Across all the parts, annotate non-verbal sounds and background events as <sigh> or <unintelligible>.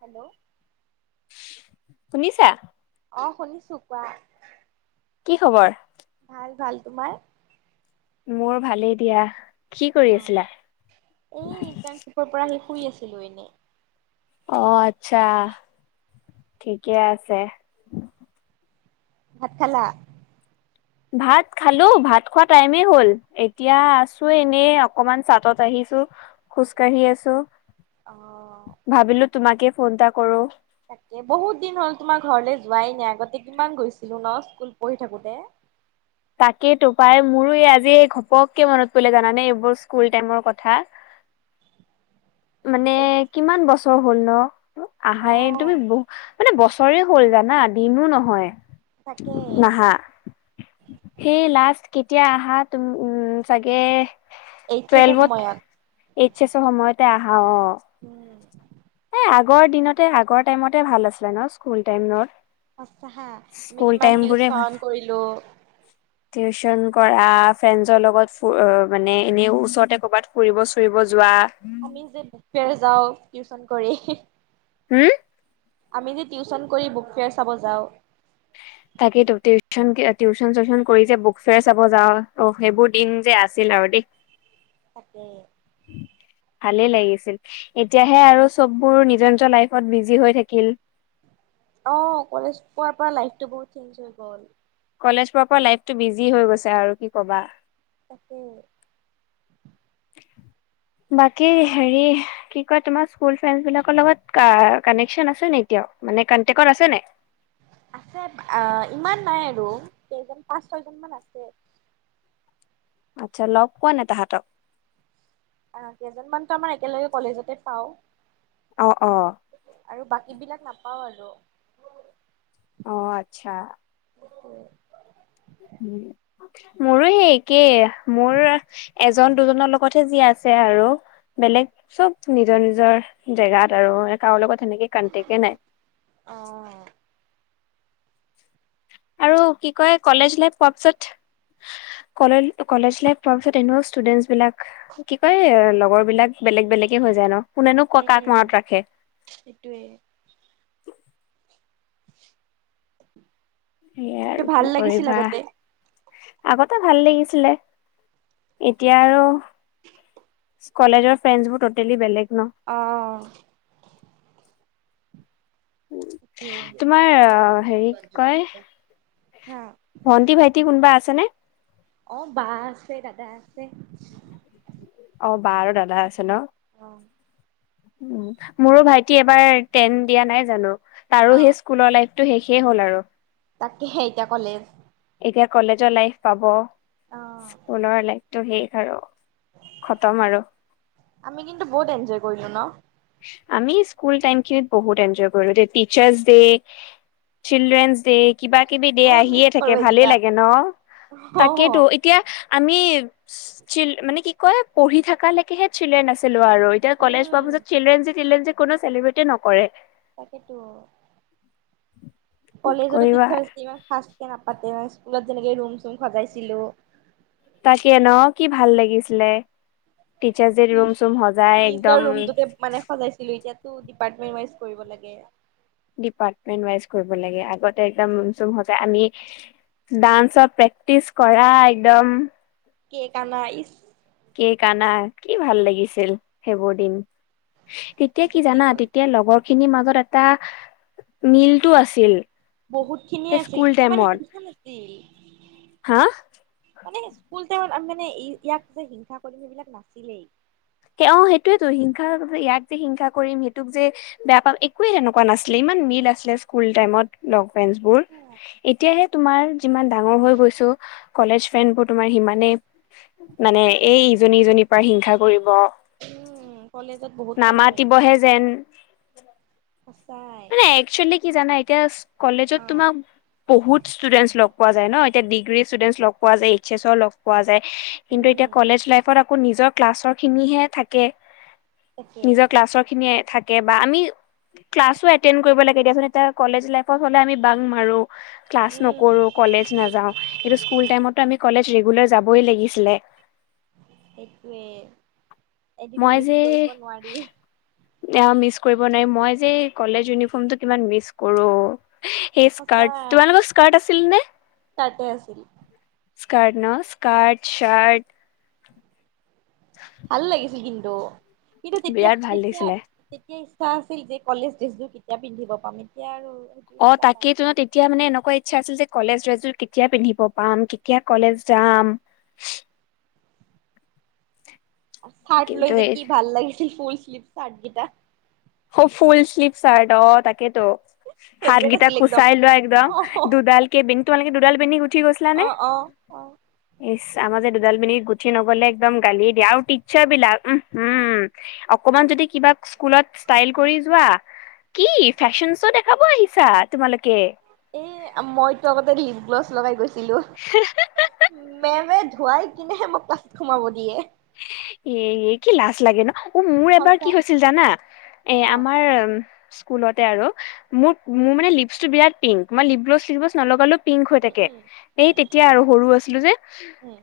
Hello শুনিছা অ' শুনিছোঁ কোৱা কি খবৰ ভাল ভাল তোমাৰ মোৰ ভালেই দিয়া কি কৰি আছিলা এ <unintelligible> পৰা আহি শুই আছিলো এনেই অ' আচ্ছা থিকে আছে ভাত খালা ভাত খালো ভাত খোৱা টাইমেই হ'ল এতিয়া আছোঁ এনে অকমান চাদত আহিছো খোজ কাঢ়ি আছো অ' ভাবিলো তোমাকে ফোন এটা কৰোঁ তাকে বহুত দিন হ'ল তোমাৰ ঘৰলৈ যোৱাই নাই আগতে কিমান গৈছিলো ন স্কুল পঢ়ি থাকোতে তাকেইতো পাই মোৰো এই আজি ঘপককে মনত পৰিলে জানানে এইবোৰ স্কুল টাইমৰ কথা মানে এই কিমান বছৰ হ'ল ন অ আহাই তুমি বহুত মানে বছৰে হ'ল জানা দিনো নহয় তাকে নাহা সেই লাষ্ট কেতিয়া আহা তুম উম চাগে এইচ এছৰ টুৱেলভত সময়ত এইচ এচৰ সময়তে আহা অ' উম এ আগৰ দিনতে আগৰ টাইমতে ভাল আছিলে ন স্কুল টাইমত সঁচা আমি স্কুল কিমান টাইম বোৰে ভাল টিউশন কৰিলোঁ <inaudible> টিউচন কৰা ফ্ৰেণ্ডছৰ লগত মানে এনে ওচৰতে কৰ'বাত ফুৰিব চুৰিব যোৱা আমি যে বুক ফেয়াৰ যাওঁ টিউচন কৰি হুম আমি যে টিউচন কৰি বুক ফেয়াৰ চাব যাওঁ তাকেইতো টিউচন টিউচন চিউচন কৰি যে বুক ফেয়াৰ চাব যাওঁ অ সেইবোৰ দিন যে আছিল আৰু দেই <inaudible> তাকে <inaudible> ভালেই লাগিছিল এতিয়াহে আৰু চববোৰ নিজৰ নিজৰ লাইফত বিজি হৈ থাকিল অ' কলেজ পোৱাৰ পৰা লাইফটো বহুত চেঞ্জ হৈ গ'ল কলেজ পোৱাৰ পৰা লাইফটো বিজি হৈ গৈছে আৰু কি কবা তাকে বাকী হেৰি কি কয় তোমাৰ স্কুল ফ্ৰেণ্ডচ বিলাকৰ লগত কানেকচন আছে নে এতিয়াও মানে কনটেক্টত আছে নে নাই আছে ইমান নাই আৰু কেইজন পাঁচ ছয়জন মান আছে আচ্ছা লগ পোৱা নে তাহাঁতক আ কেইজনমানতো আমাৰ একেলগে কলেজতে পাওঁ অঁ অহ। আৰু বাকী বিলাক নাপাওঁ আৰু। অঁ আচ্ছা। <unintelligible> মোৰো সেই একেই মোৰ এজন দুজনৰ লগত তে যি আছে আৰু বেলেগ চব নিজৰ নিজৰ জেগাত আৰু কাৰো লগত সেনেকে কানক্টেকে নাই। অঁ। আৰু কি কয় কলেজ লাইফ পোৱাৰ পিছত কলে কলেজ লাইফ পোৱাৰ পিছত এনেকুৱা ষ্টুডেন্টচ বিলাক কি কয় লগৰ বিলাক বেলেগ বেলেগে হৈ যায় ন, কোনেনো ক কাক মনত ৰাখে। এইটোৱে। সেইয়া কিন্তু আৰু ভাল কি লাগিছিল কৰিবা! আগতে আগতে ভাল লাগিছিলে, এতিয়া আৰু কলেজৰ ফ্ৰেণ্ডছবোৰ ট'টেলি বেলেগ ন! অঁ। তোমাৰ অ হেৰি কি কয় হা! ভণ্টি ভাইটি কোনবা আছেনে? অঁ বা আছে দাদা আছে। অ বা আৰু দাদা আছে ন। অ'। উম মোৰো ভাইটি এবাৰ টেন দিয়া নাই জানো, তাৰো অ' সেই স্কুলৰ লাইফ টো শেষে হ'ল আৰু। তাকেহে এতিয়া কলেজ এতিয়া কলেজৰ লাইফ পাব, অ'। স্কুলৰ লাইফটো শেষ আৰু। খতম আৰু। আমি কিন্তু বহুত এনজয় কৰিলো ন। আমি স্কুল টাইম খিনিত বহুত এনজয় কৰিলোঁ দেই, টিচাৰ্ছ ডে চিলড্ৰেনছ ডে কিবা কিবি ডে বহুত মিচ আহিয়ে থাকে কৰো ভালেই এইকেইটা। লাগে ন, তাকেতো অ' ই এতিয়া আমি চিল মানে কি কয় পঢ়ি থকালেকেহে চিল্ড্ৰেন আছি ছিলো আৰু এতিয়া কলেজ পোৱাৰ উম পাছত চিলড্ৰেন ডে চিল্ৰেন ডে কোনো চিলেব্ৰেটে নকৰে। তাকেইতো। <inaudible> কলেজতো কৰিবা টিচাৰ্ছ ডে ইমান খাচকে নাপাতে, স্কুলত যেনেকে ৰুম চুম সজাইছিলো। তাকে ন কি ভাল লাগিছিলে! টিচাৰ্ছ ডেত ৰুম চুম সজাই নিজৰ একদম ৰুমটোতে মানে সজাইছিলো এতিয়াতো ডিপাৰ্টমেণ্ট ৱাইজ কৰিব লাগে। ডিপাৰ্টমেন্ট ৱাইজ কৰিব লাগে, আগতে একদম ৰুম চুম সজাই আমি ডান্সৰ প্ৰেক্টিচ কৰা একদম কেক আনা ইছ! কেক আনা কি ভাল লাগিছিল সেইবোৰ দিন! তেতিয়া কি গুচি জানা? গ'ল। তেতিয়া লগৰ খিনি মাজত এটা মিলটো আছিল। বহুত সেই খিনিয়ে আছিল, স্কুল ইমান টাইমত হিংসা নাছিল। হা মানে স্কুল টাইত আমি মানে ইয়াক যে হিংসা কৰিম সেইবিলাক নাছিলেই। অঁ সেইটোৱেতো হিংসা ইয়াক যে হিংসা কৰিম সেইটোক যে বেয়া পাম একোৱে সেনেকুৱা নাছিলে ইমান মিল আছিলে স্কুল টাইমত লগ ফেঞ্চবোৰ সঁচা, এতিয়াহে তোমাৰ যিমান ডাঙৰ হৈ গৈছো কলেজ ফ্ৰেন্ড বোৰ তোমাৰ সিমানেই মানে এই ইজনী ইজনীৰ পা হিংসা কৰিব উম কলেজত বহুত পাইছো এনেকে নামাতিবহে যেন সঁচাই আচলতে কি জানা এতিয়া কলেজত অ তোমাক বহুত ষ্টুডেন্টছ লগ পোৱা যায় ন এতিয়া ডিগ্ৰী ষ্টুডেন্টছ লগ পোৱা যায় এইচ এছৰ লগ পোৱা যায় কিন্তু এতিয়া উম। কলেজ লাইফত আকৌ নিজৰ ক্লাছৰ খিনিহে থাকে তাকে নিজৰ ক্লাছৰ খিনিয়ে থাকে বা আমি ক্লাছ তো এণ্টেন‌ কৰিব লাগে দিয়াচোন এতিয়া কলেজ লাইফত হলে আমি বাং মাৰো ক্লাছ উম নকৰো কলেজ নাযাও সেইটো স্কুল টাইমতো আমি কলেজ ৰেগুলাৰ যাবই লাগিছিলে সেইটোৱে এদিনো মিচ কৰিব নোৱাৰি অ মিচ কৰিব নোৱাৰি মই যে কলেজ ইউনিফৰ্মটো কিমান মিচ কৰোঁ সেই স্কাৰ্ট তোমালোকৰ স্কাৰ্ট আছিলনে স্কাৰ্টে আছিল স্কাৰ্ট ন স্কাৰ্ট চাৰ্ট ভাল লাগিছিল কিন্তু কিন্তু তেতিয়া বিৰাট ভাল তেতিয়া লাগিছিলে তেতিয়া ইচ্ছা আছিল যে কলেজ ড্ৰেছযোৰ কেতিয়া পিন্ধিব পাম এতিয়া আৰু সেইটো অ ইচ্ছা নাই। তাকেইতো ন তেতিয়া তেতিয়া মানে এনেকুৱা ইচ্ছা আছিল যে কলেজ ড্ৰেছযোৰ কেতিয়া পিন্ধিব পাম কেতিয়া কলেজ যাম চাৰ্ট কিন্তু লৈ যে এই কি ভাল লাগিছিল ফুল স্লিভ চাৰ্ট গিটা অ ফুল শ্লিভ চাৰ্ট অ তাকেতো ফেভৰেট হাতগিটা আছিল একদম। কুচাই লোৱা একদম অ দুডাল কে বেনি তোমালোকে দুডাল বেনী গুঠি গৈছিলা অ নে অ অ ইচ আমাৰ যে দুডাল বেনি গুঠি নগলে একদম গালিয়ে দিয়া আৰু টিচাৰ্ছ বিলাক উম হু অকমান যদি কিবা স্কুলত ষ্টাইল কৰি যোৱা কি ফেশ্বন শ্ব' দেখাব আহিছা তোমালোকে এ মই তো আগতে লিপ গ্ল'ছ লগাই গৈছোঁ ছিলো মেমে ধুৱাই কিনেহে মোক ক্লাছত সোমাব দিয়ে ইয়ে ইয়ে কি লাজ লাগে ন অ মোৰ এবাৰ কি সঁচা হৈছিল জানা এ অ আমাৰ স্কুলতে আৰু মোৰ মোৰ মানে লিচছটো বিৰাট পিং মই লিপ গ্লছ চিপ গ্লছ নলগালৌ পিংক হৈ উম থাকে উম সেই তেতিয়া আৰু সৰু আছিলোঁ যে উম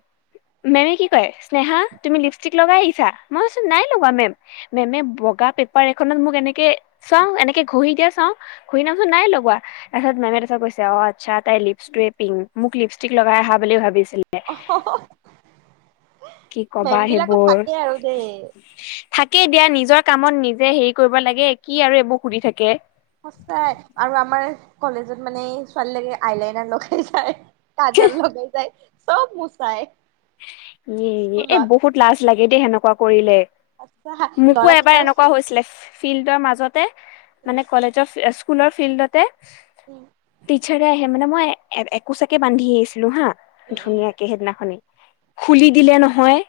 মেমে কি কয় স্নেহা তুমি লিপষ্টিক লগাই আহিছা মই কৈছো নাই লগোৱা মেম মেমে বগা পেপাৰ এখনত মোক এনেকে চাও এনেকে ঘহি দিয়া চাওঁ ঘহি দিয়াচোন নাই লগোৱা তাৰপিছত মেমে তাৰপাছত কৈছে অ আচ্ছা তাই লিপছ্টোৱে পিং মোক লিপষ্টিক লগাই আহা বুলি ভাবিছিলে কি মেম বিলাকো থাকে আৰু দেই থাকেই দিয়া নিজৰ কামত নিজে হেৰি কৰিব লাগে কি আৰু এইবোৰ সুধি থাকে সঁচাই আৰু আমাৰ কলেজত মানে ছোৱালী লকে আইলাইনাৰ লগাই যায় কাজল লগাই যায় চব মোচায় ইয়ে ইয়ে এ বহুত লাজ লাগে দেই সেনেকুৱা কৰিলে আচ্ছা মোকো এবাৰ ল'ৰাকেইটাৰ এনেকুৱা হৈছিলে ফিল্ডৰ মাজতে উম মানে কলেজ স্কুলৰ ফিল্ডতে উম। টিচাৰে আহে মানে মই একোচাকে বান্ধি আহিছিলোঁ হা উম উম ধুনীয়াকে সেইদিনাখনি। খুলি দিলে নহয়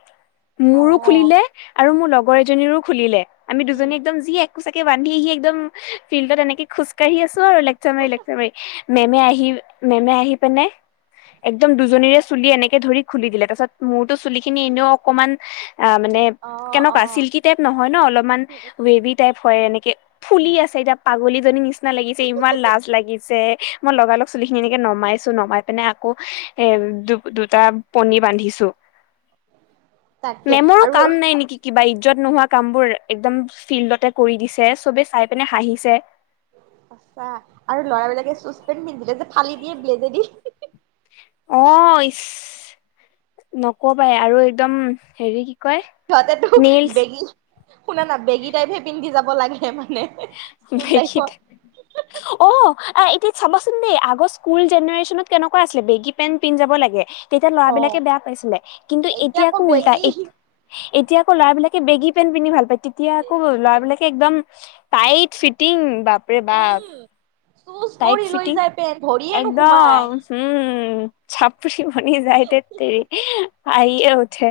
মোৰো অ' খুলিলে আৰু লগৰ এজনীৰো খুলিলে। আমি উম দুজনী একদম যি একোচাকে বান্ধি আহি একদম ফিল্ডত এনেকে খোজ কাঢ়ি আছোঁ আৰু লেকচাৰ মাৰি লেকচাৰ মাৰি। মেমে আহি মেমে আহি পিনে একদম দুজনীৰে চুলি এনেকে ধৰি খুলি দিলে তাৰ পিছত মোৰতো চুলি খিনি এনেও অকনমান অ মানে অ' অ' কেনেকুৱা চিল্কি টাইপ নহয় ন অলপমান উম উম ৱেভী টাইপ এনেকে ফুলি উম আছে এতিয়া পাগলী জনীৰ নিচিনা লাগিছে ইমান লাজ লাগিছে। মই লগালগ চুলিখিনি এনেকে নমাইছো নমাই পিনে আকৌ এ দু দুটা পনী বান্ধিছো, তাকে মেমৰো আৰু কাম নাই নেকি কিবা ইজ্জত নোহোৱা কামবোৰ একদম ফিল্ডতে কৰি দিছে, চবেই চাই পিনে হাঁহিছে। সঁচা আৰু লৰা বিলাকে চুইজ পেণ্ট পিন্ধিলে যে ফালি দিয়ে ব্লেডেদি। অহ ইচ নকবায় আৰু একদম হেৰি কয় সিহঁতেতো নেইলছ বেগী শুনা না বেগী টাইপ হে পিন্ধি যাব লাগে মানে। স্কুল বেগী লাইফত টাইপ। অ এতিয়া চাবাচোন দেই আগৰ স্কুল জেনেৰে্শনত কেনেকুৱা আছিলে বেগী পেনট পিন্ধি যাব লাগে। তেতিয়া অ' ল'ৰাবিলাকে বেয়া পাইছিলে, কিন্তু এতিয়া আকৌ উল্টা এতিয়া আকৌ ল'ৰাবলাকে বেগী পেন্ট পিন্ধি ভাল পায়, তেতিয়া আকৌ ল'ৰাবিলাকে একদম টাইট ফিটিং বা বাপৰে বাপ উম চুজ টাইট কৰি লৈ ফিটিং যায় পেন ভৰিয়ে একদম। নোসোমাই উম চাপ্ৰী বনি যায় ধেৎ তেৰি, হাঁহিয়ে উঠে।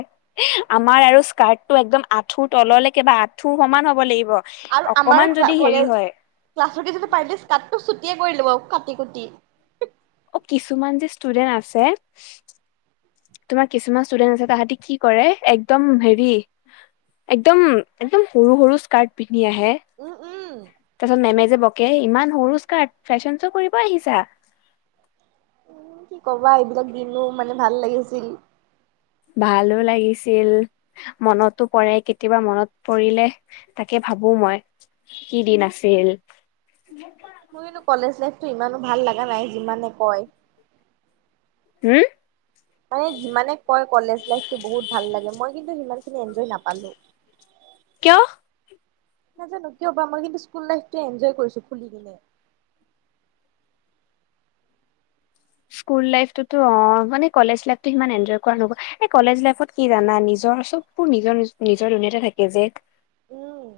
আমাৰ আৰু স্কাৰ্ট টো একদম আঁঠুৰ তললৈকে বা আঁঠুৰ সমান হ'ব লাগিব। আৰু আমাৰ অকমান যদি হেৰি কলেজ হয় ক্লাছ যিটো পাৰিলেটো স্কাটো ছুটিয়ে কৰি লব কাটি কুটি। অ কিছুমান যে ষ্টুডেন্ট আছে তোমাৰ কিছুমান ষ্টুডেন্ট আছে তাহাঁতি কি কৰে একদম হেৰি একদম একদম সৰু সৰু স্কাৰ্ট পিন্ধি আহে। উম উম তাৰ পিছত মেমে যে বকে ইমান সৰু স্কাৰ্ট ফেশ্বন শ্ব' কৰিব আহিছা। উম কি নো ক'বা এইবিলাক দিনো মানে ভাল লাগিছিল। ভালো লাগিছিল মনতো পৰে, কেতিয়াবা মনত পৰিলে তাকে ভাবো মই কি দিন আছিল। <unintelligible> মোৰ কিন্তু কলেজ লাইফটো ইমানো ভাল লগা নাই যিমানে কয়। হম! মানে যিমানে কয় কলেজ লাইফটো বহুত ভাল লাগে, মই কিন্তু সিমানখিনি এনজয় নাপালো। কিয়? নাজানো কিয় বা মই কিন্তু স্কুল লাইফটো এনজয় কৰিছো খুলি কিনে। স্কুল লাইফটোতো অ, মানে কলেজ লাইফটো সিমান এনজয় কৰা নহ'ল। এই কলেজ লাইফত কি জানা নিজৰ চব বোৰ নিজৰ নি নিজৰ দুনিয়াতে থাকে যে। উম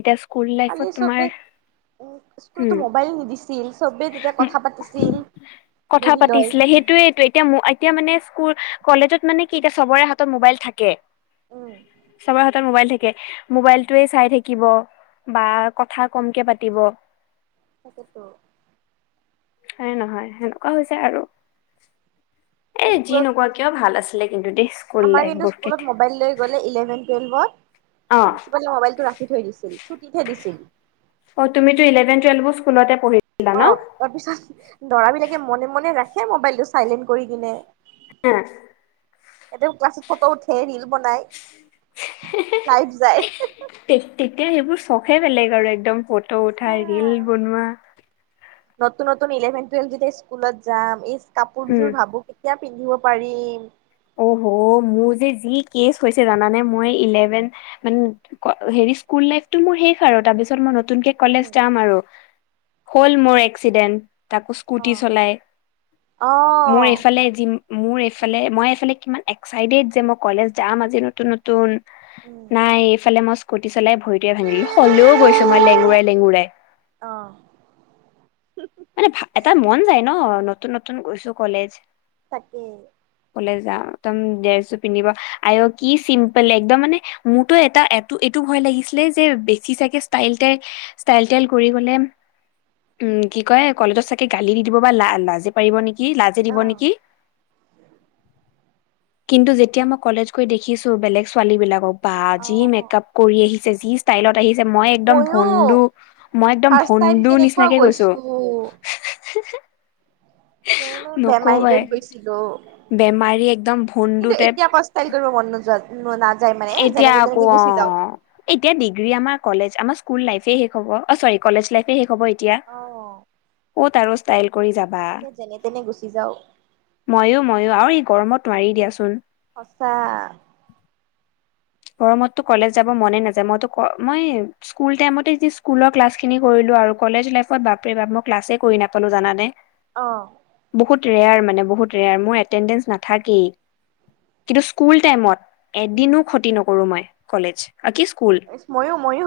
এতিয়া স্কুল লাইফত তোমাৰ স্কুলত টো উম মোবাইল নিদিছিল সবে তেতিয়া কথা পাতিছিল। কথা বহি লৈ পাতিছিলে। সেইটোয়েইটো, এতিয়া এতিয়া মানে স্কুল কলেজত মানে কি এতিয়া চবৰে হাতত মোবাইল থাকে। উম চবৰ হাতত মোবাইল থা কে। মোবাইলটোয়ে চাই থাকিব বা কথা কমকে পাতিব। তাকে টো। হয় নে নহয় সেনেকুৱা হৈছে আৰু। এ কিন্তু যি স্কুলত নোকোৱা কিয় ভাল আছিলে কিন্তু দেই স্কুল আমাৰ লাইফ কিন্তু বোৰ। স্কুলত মোবাইল লৈ গ'লে ইলেভেন টুৱেল্ভত অ প্ৰিন্সিপালে মোবাইল টো ৰাখি থৈ দিছিল ছুটিতহে দিছিল। অ' তুমিটো ইলেভন টুৱেলভ ও স্কুলতে পঢ়িলা। অ' তাৰপিছত ল'ৰা বিলাকে মনে মনে ৰাখে মোবাইলটো চাইলেণ্ট কৰি কিনে। এ'। ইয়াতেও ক্লাছত ফটো উঠে ৰীল বনাই, লাইভ যায় তে তেতিয়া সেইবোৰ চখে বেলেগ আৰু একদম ফটো সঁচা উঠাই ৰিল বনোৱা, তে নতুন নতুন ইলেভেন, টুৱেলভ যেতিয়া স্কুলত যাম, এই উম কাপোৰযোৰ ভাবো কেতিয়া পিন্ধিব পাৰিম। অহ, হ', মোৰ যে যি কেচ হৈছে জানানে, মই ইলেভেন মানে হেৰি স্কুল লাইফটো মোৰ শেষ আৰু, তাৰপিছত মই নতুনকে কলেজ উম যাম আৰু, হ'ল মোৰ এক্সিডেণ্ট। তাকো উম অ স্কুটি চলাই, অ মোৰ এইফালে যি, মোৰ এইফালে মই মানে কিমান এক্সাইটেড যে, মই কলেজ যাম আজি নতুন নতুন, উম নাই এইফালে মই স্কুটি চলাই ভৰিটোৱে ভঙিলো, হ'লেও গৈছো মই লেঙুৰাই, লেঙুৰাই। অ'। মানে, ভা, এটা মন যায় ন, নত নতুন, নতুন গৈছো কলেজ। তাকে। কলেজ যাওঁ, একদম ড্ৰেছজোৰ পিন্ধিব আইঅ' কি চিম্পুল একদম মানে মোৰতো এটা এইটো এইটো ভয় লাগিছিলে যে বেছি চাগে ষ্টাইল টাই ষ্টাইল টাইল কৰি গ'লে উম কি কয় কলেজত চাগে গালি দি দিব, বা লা লাজ পাৰিব নেকি, লাজে দিব অ নেকি কিন্তু যেতিয়া মই কলেজ গৈ দেখিছো বেলেগ ছোৱালী বিলাকক, বা অ যি মেকাপ কৰি আহিছে, যি ষ্ট ষ্টাইলত আহিছে, মই একদম ভনদু ময়ো মই একদম ভনদু নিচিনাকে গৈছো। অ', সেই মই বেমাৰী নকবাই তাত গৈছিলো। বেমাৰী একদম ভণ্ডু কিন্তু টাইপ এতিয়া আকৌ ষ্টাইল কৰিব মন নোযোৱা নাযায় এ মানে, এতিয়া যেনেকে আকৌ তেনেক অ গুচি যাওঁ। এতিয়া ডিগ্ৰী আমাৰ কলেজ আমাৰ স্কুল লাইফে শেষ হ'ব, অ' চৰি কলেজ লাইফে শেষ হ'ব এতিয়া। অ'। ক'ত আৰু ষ্টাইল কৰি যাম। এতিয়া যেনে তেনে গুচি যাওঁ। ময়ো, ময়ো আৰু এই গৰমত নোৱাৰি দিয়াচোন। সঁচা। গৰমতটো কলেজ যাব মনে নাযায়। মইতো গৰ মই স্কুল টাইমতে যি স্কুলৰ ক্লাছ খিনি কৰিলো আৰু, কলেজ লাইফত বাপৰে বাপ মই ক্লাছে কৰি নাপালো জানানে? অঁ। বহুত ৰেয়াৰ মানে, বহুত ৰেয়াৰ, মোৰ এটেণ্ডেঞ্চ নাথাকেই। কিন্তু স্কুল টাইমত উম এদিনো ক্ষতি নকৰোঁ মই, কলেজ আ কি স্কুল। ময়ো ময়ো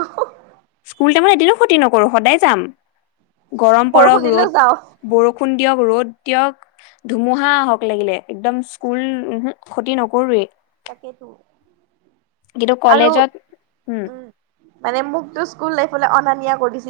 স্কুল টাইমত এদিনো ক্ষতি নকৰোঁ সদায় যাম, গৰম বৰষুণ পৰক দিলেও ৰ'দ যাওঁ বৰষুণ দিয়ক, ৰ'দ দিয়ক। ধুমুহা আহক লাগিলে, একদম স্কুল, উমহুম ক্ষতি নকৰোঁৱেই। তাকেটো। কিন্তু কলেজত, হুম। উম মানে মোকটো স্কুল লাইফলৈ অনা নিয়া কৰিছিল।